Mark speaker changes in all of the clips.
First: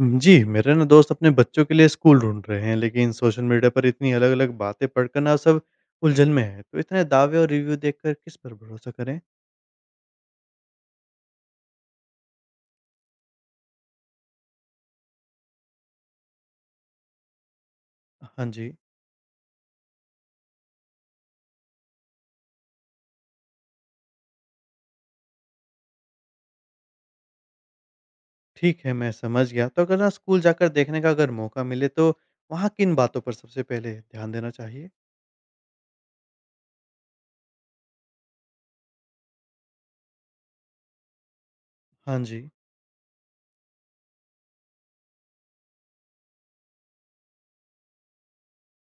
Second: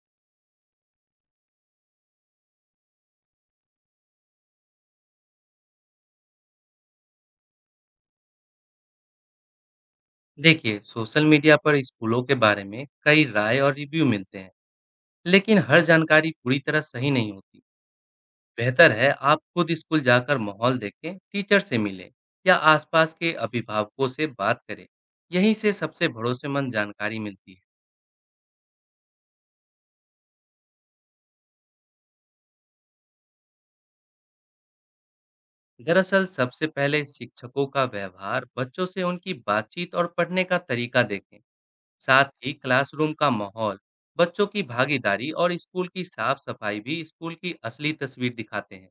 Speaker 1: जी, मेरे ना दोस्त अपने बच्चों के लिए स्कूल ढूँढ रहे हैं, लेकिन सोशल मीडिया पर इतनी अलग-अलग बातें पढ़कर ना सब उलझन में है। तो इतने दावे और रिव्यू देखकर किस पर भरोसा करें?
Speaker 2: देखिए, सोशल मीडिया पर स्कूलों के बारे में कई राय और रिव्यू मिलते हैं, लेकिन हर जानकारी पूरी तरह सही नहीं होती।
Speaker 1: हाँ जी,
Speaker 2: बेहतर है आप खुद स्कूल जाकर माहौल देखें, टीचर से मिलें या आसपास के अभिभावकों से बात करें। यहीं से सबसे भरोसेमंद जानकारी मिलती है।
Speaker 1: ठीक है, मैं समझ गया। तो अगर ना स्कूल जाकर देखने का अगर मौका मिले, तो वहाँ किन बातों पर सबसे पहले ध्यान देना चाहिए?
Speaker 2: दरअसल सबसे पहले शिक्षकों का व्यवहार, बच्चों से उनकी बातचीत और पढ़ने का तरीका देखें।
Speaker 1: हाँ
Speaker 2: साथ
Speaker 1: जी,
Speaker 2: ही क्लासरूम का माहौल, बच्चों की भागीदारी और स्कूल की साफ सफाई भी स्कूल की असली तस्वीर दिखाते हैं।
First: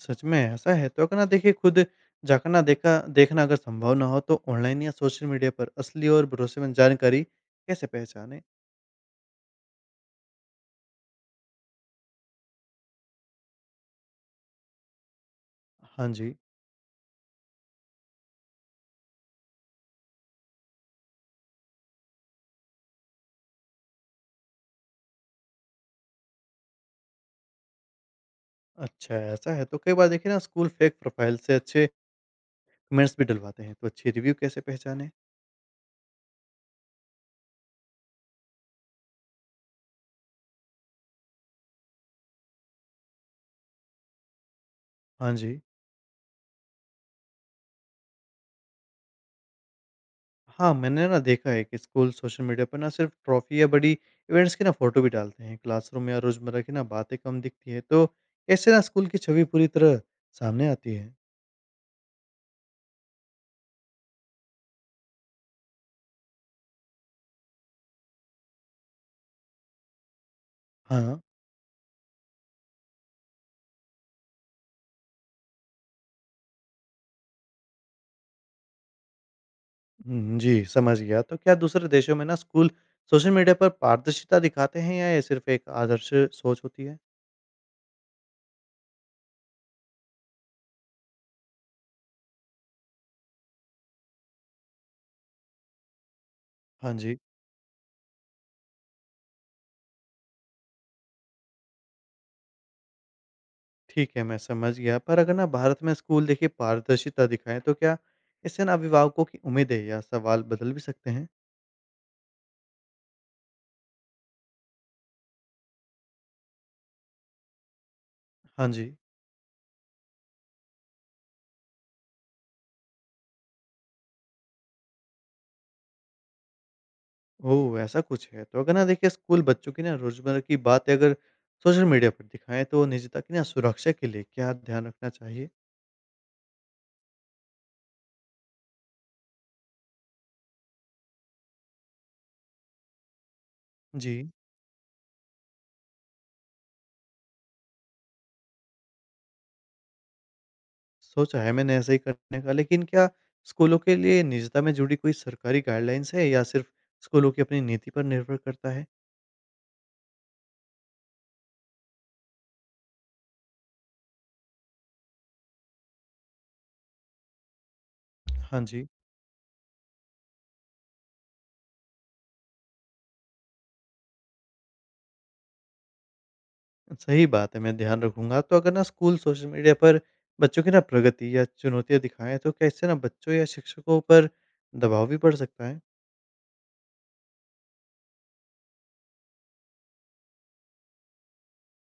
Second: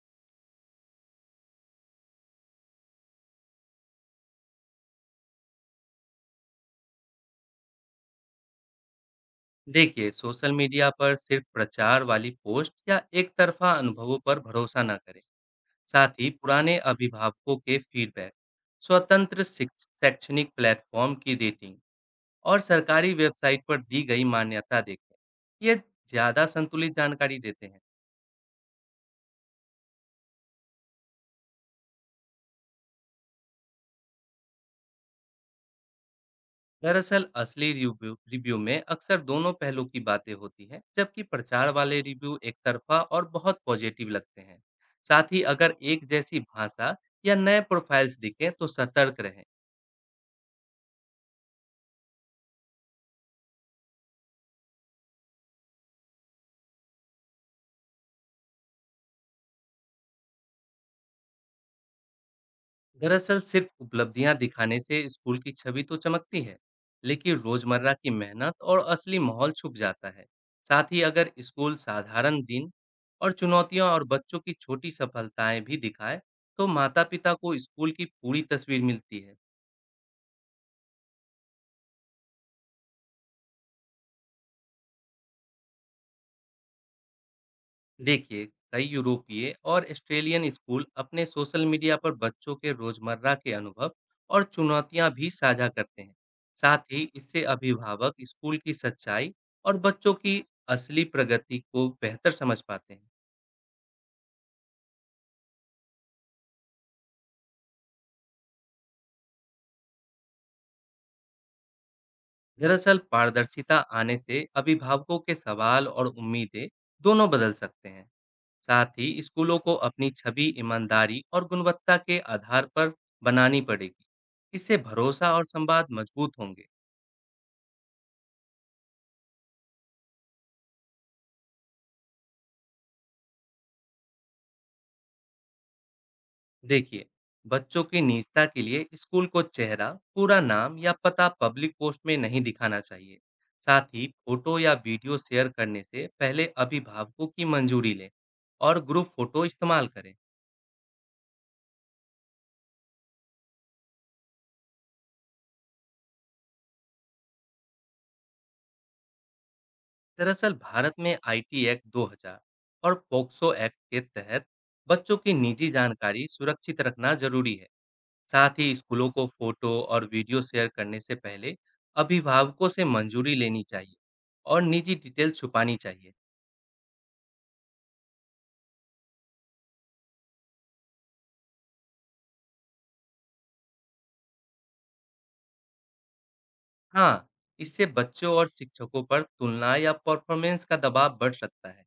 Speaker 1: सच में ऐसा है। तो अगर ना देखिए खुद जाकर ना देखा देखना अगर संभव ना हो, तो ऑनलाइन या सोशल मीडिया पर असली और भरोसेमंद जानकारी कैसे पहचानें?
Speaker 2: देखिए, सोशल मीडिया पर सिर्फ प्रचार वाली पोस्ट या एक तरफा अनुभवों पर भरोसा न करें।
Speaker 1: हाँ
Speaker 2: साथ ही
Speaker 1: जी।
Speaker 2: पुराने अभिभावकों के फीडबैक, स्वतंत्र शैक्षणिक प्लेटफॉर्म की रेटिंग और सरकारी वेबसाइट पर दी गई मान्यता देखें। ये ज़्यादा संतुलित जानकारी देते हैं।
Speaker 1: अच्छा, ऐसा है। तो कई बार देखिए ना स्कूल फेक प्रोफाइल से अच्छे कमेंट्स भी डलवाते हैं, तो अच्छे रिव्यू कैसे पहचानें?
Speaker 2: दरअसल असली रिव्यू रिव्यू में अक्सर दोनों पहलू की बातें होती है, जबकि प्रचार वाले रिव्यू एक तरफा और बहुत पॉजिटिव लगते हैं। साथ
Speaker 1: हाँ
Speaker 2: ही
Speaker 1: जी।
Speaker 2: अगर एक जैसी भाषा या नए प्रोफाइल्स दिखें तो सतर्क रहें।
Speaker 1: हाँ, मैंने ना देखा है कि स्कूल सोशल मीडिया पर ना सिर्फ ट्रॉफी या बड़ी इवेंट्स की ना फ़ोटो भी डालते हैं। क्लासरूम या रोज़मर्रा की ना बातें कम दिखती है, तो कैसे ना स्कूल की छवि पूरी तरह सामने आती है?
Speaker 2: दरअसल सिर्फ उपलब्धियां दिखाने से स्कूल की छवि तो चमकती है, लेकिन रोजमर्रा की मेहनत और असली माहौल छुप जाता है। साथ ही
Speaker 1: हाँ,
Speaker 2: अगर स्कूल साधारण दिन और चुनौतियां और बच्चों की छोटी सफलताएं भी दिखाए, तो माता पिता को स्कूल की पूरी तस्वीर मिलती है।
Speaker 1: जी, समझ गया। तो क्या दूसरे देशों में ना स्कूल सोशल मीडिया पर पारदर्शिता दिखाते हैं या ये सिर्फ एक आदर्श सोच होती है?
Speaker 2: देखिए, कई यूरोपीय और ऑस्ट्रेलियन स्कूल अपने सोशल मीडिया पर बच्चों के रोजमर्रा के अनुभव और चुनौतियां भी साझा करते हैं। साथ
Speaker 1: हाँ
Speaker 2: ही
Speaker 1: जी।
Speaker 2: इससे अभिभावक स्कूल की सच्चाई और बच्चों की असली प्रगति को बेहतर समझ पाते हैं।
Speaker 1: ठीक है, मैं समझ गया। पर अगर ना भारत में स्कूल देखिए पारदर्शिता दिखाएँ तो क्या इससे ना अभिभावकों की उम्मीदें या सवाल बदल भी सकते हैं?
Speaker 2: दरअसल पारदर्शिता आने से अभिभावकों के सवाल और उम्मीदें दोनों बदल सकते हैं।
Speaker 1: हाँ जी।
Speaker 2: साथ ही स्कूलों को अपनी छवि ईमानदारी और गुणवत्ता के आधार पर बनानी पड़ेगी। इससे भरोसा और संवाद मजबूत होंगे।
Speaker 1: ओह! ऐसा कुछ है। तो अगर ना देखिए स्कूल बच्चों की ना रोज़मर्रा की बातें अगर सोशल मीडिया पर दिखाएँ तो निजता की ना सुरक्षा के लिए क्या ध्यान रखना चाहिए?
Speaker 2: देखिए, बच्चों की निजता के लिए स्कूल को चेहरा, पूरा नाम या पता पब्लिक पोस्ट में नहीं दिखाना चाहिए। साथ ही
Speaker 1: जी।
Speaker 2: फोटो या वीडियो शेयर करने से पहले अभिभावकों की मंजूरी लें और ग्रुप फोटो इस्तेमाल करें।
Speaker 1: सोचा है मैंने ऐसा ही करने का, लेकिन क्या स्कूलों के लिए निजता में जुड़ी कोई सरकारी गाइडलाइंस है या सिर्फ़ स्कूलों की अपनी नीति पर निर्भर करता है?
Speaker 2: दरअसल भारत में आईटी एक्ट 2000 और पोक्सो एक्ट के तहत बच्चों की निजी जानकारी सुरक्षित रखना जरूरी है। साथ
Speaker 1: हाँ
Speaker 2: ही
Speaker 1: जी।
Speaker 2: स्कूलों को फोटो और वीडियो शेयर करने से पहले अभिभावकों से मंजूरी लेनी चाहिए और निजी डिटेल छुपानी चाहिए।
Speaker 1: सही बात है, मैं ध्यान रखूँगा। तो अगर ना स्कूल सोशल मीडिया पर बच्चों की ना प्रगति या चुनौतियाँ दिखाएँ, तो क्या इससे ना बच्चों या शिक्षकों पर दबाव भी पड़ सकता है?
Speaker 2: हाँ, इससे बच्चों और शिक्षकों पर तुलना या परफॉर्मेंस का दबाव बढ़ सकता है।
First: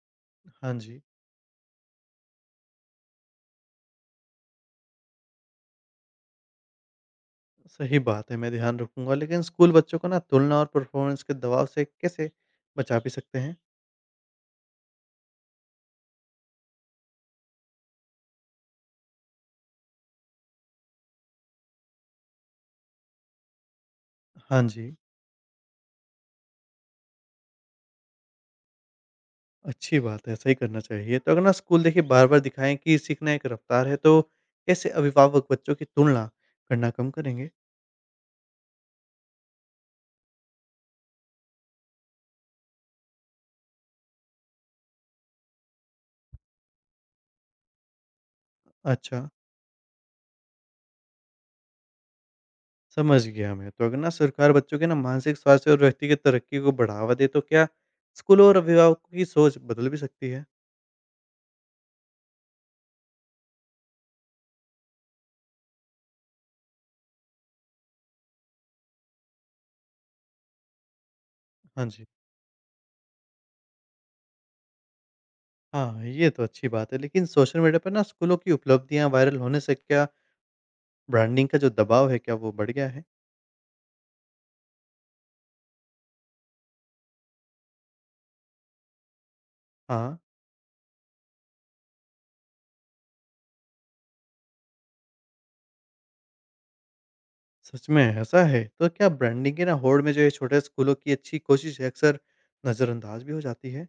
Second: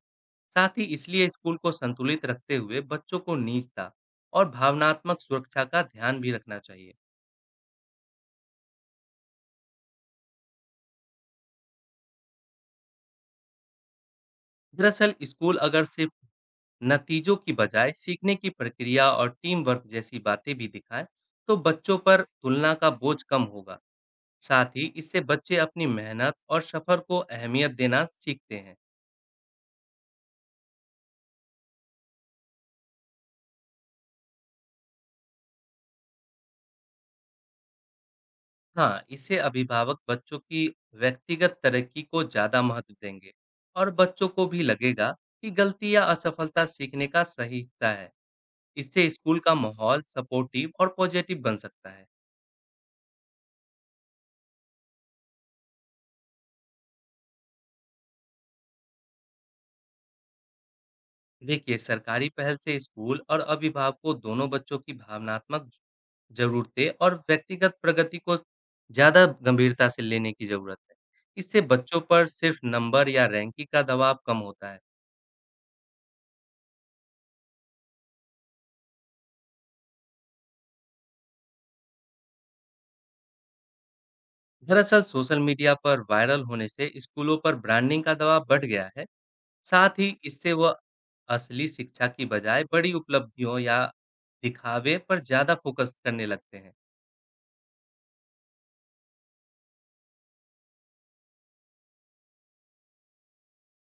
Speaker 1: हाँ
Speaker 2: साथ ही
Speaker 1: जी,
Speaker 2: इसलिए स्कूल को संतुलित रखते हुए बच्चों को निजता और भावनात्मक सुरक्षा का ध्यान भी रखना चाहिए।
Speaker 1: सही बात है, मैं ध्यान रखूँगा। लेकिन स्कूल बच्चों को ना तुलना और परफॉर्मेंस के दबाव से कैसे बचा भी सकते हैं?
Speaker 2: दरअसल स्कूल अगर सिर्फ नतीजों की बजाय सीखने की प्रक्रिया और टीम वर्क जैसी बातें भी दिखाए, तो बच्चों पर तुलना का बोझ कम होगा।
Speaker 1: हाँ
Speaker 2: साथ ही
Speaker 1: जी,
Speaker 2: इससे बच्चे अपनी मेहनत और सफर को अहमियत देना सीखते हैं।
Speaker 1: अच्छी बात है, ऐसा ही करना चाहिए। तो अगर ना स्कूल देखिए बार-बार दिखाएँ कि सीखना एक रफ्तार है, तो कैसे अभिभावक बच्चों की तुलना करना कम करेंगे?
Speaker 2: हाँ, इससे अभिभावक बच्चों की व्यक्तिगत तरक्की को ज़्यादा महत्व देंगे और बच्चों को भी लगेगा कि गलती या असफलता सीखने का सही हिस्सा है। इससे
Speaker 1: अच्छा।
Speaker 2: स्कूल का माहौल सपोर्टिव और पॉजिटिव बन सकता है।
Speaker 1: समझ गया मैं। तो अगर ना सरकार बच्चों के ना मानसिक स्वास्थ्य और व्यक्तिगत तरक्की को बढ़ावा दे तो क्या स्कूलों और अभिभावकों की सोच बदल भी सकती है?
Speaker 2: देखिए, सरकारी पहल से स्कूल और अभिभावकों दोनों बच्चों की भावनात्मक ज़रूरतें और व्यक्तिगत प्रगति को ज़्यादा गंभीरता से लेने की ज़रूरत है। इससे
Speaker 1: हाँ
Speaker 2: बच्चों
Speaker 1: जी।
Speaker 2: पर सिर्फ नंबर या रैंकिंग का दबाव कम होता है।
Speaker 1: हाँ, ये तो अच्छी बात है। लेकिन सोशल मीडिया पर ना स्कूलों की उपलब्धियाँ वायरल होने से क्या ब्रांडिंग का जो दबाव है क्या वो बढ़ गया है?
Speaker 2: दरअसल सोशल मीडिया पर वायरल होने से स्कूलों पर ब्रांडिंग का दबाव बढ़ गया है। साथ ही
Speaker 1: हाँ,
Speaker 2: इससे वह असली शिक्षा की बजाय बड़ी उपलब्धियों या दिखावे पर ज्यादा फोकस करने लगते हैं।
Speaker 1: सच में ऐसा है। तो क्या ब्रांडिंग के ना होड़ में जो ये छोटे स्कूलों की अच्छी कोशिश है अक्सर नज़रअंदाज भी हो जाती है?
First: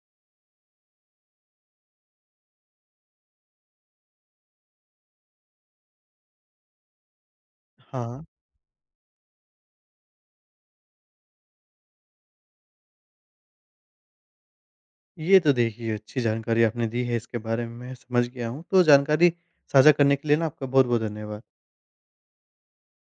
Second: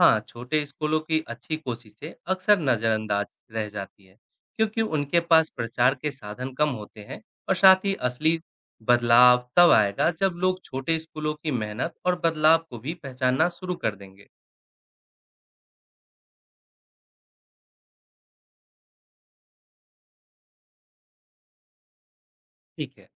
Speaker 2: हाँ, छोटे स्कूलों की अच्छी कोशिशें अक्सर नजरअंदाज रह जाती है, क्योंकि उनके पास प्रचार के साधन कम होते हैं। और साथ ही
Speaker 1: हाँ,
Speaker 2: असली बदलाव तब आएगा जब लोग छोटे स्कूलों की मेहनत और बदलाव को भी पहचानना शुरू कर देंगे।
Speaker 1: ये तो देखिए अच्छी जानकारी आपने दी है इसके बारे में मैं समझ गया हूँ। तो जानकारी साझा करने के लिए ना आपका बहुत-बहुत धन्यवाद।
Speaker 2: ठीक है।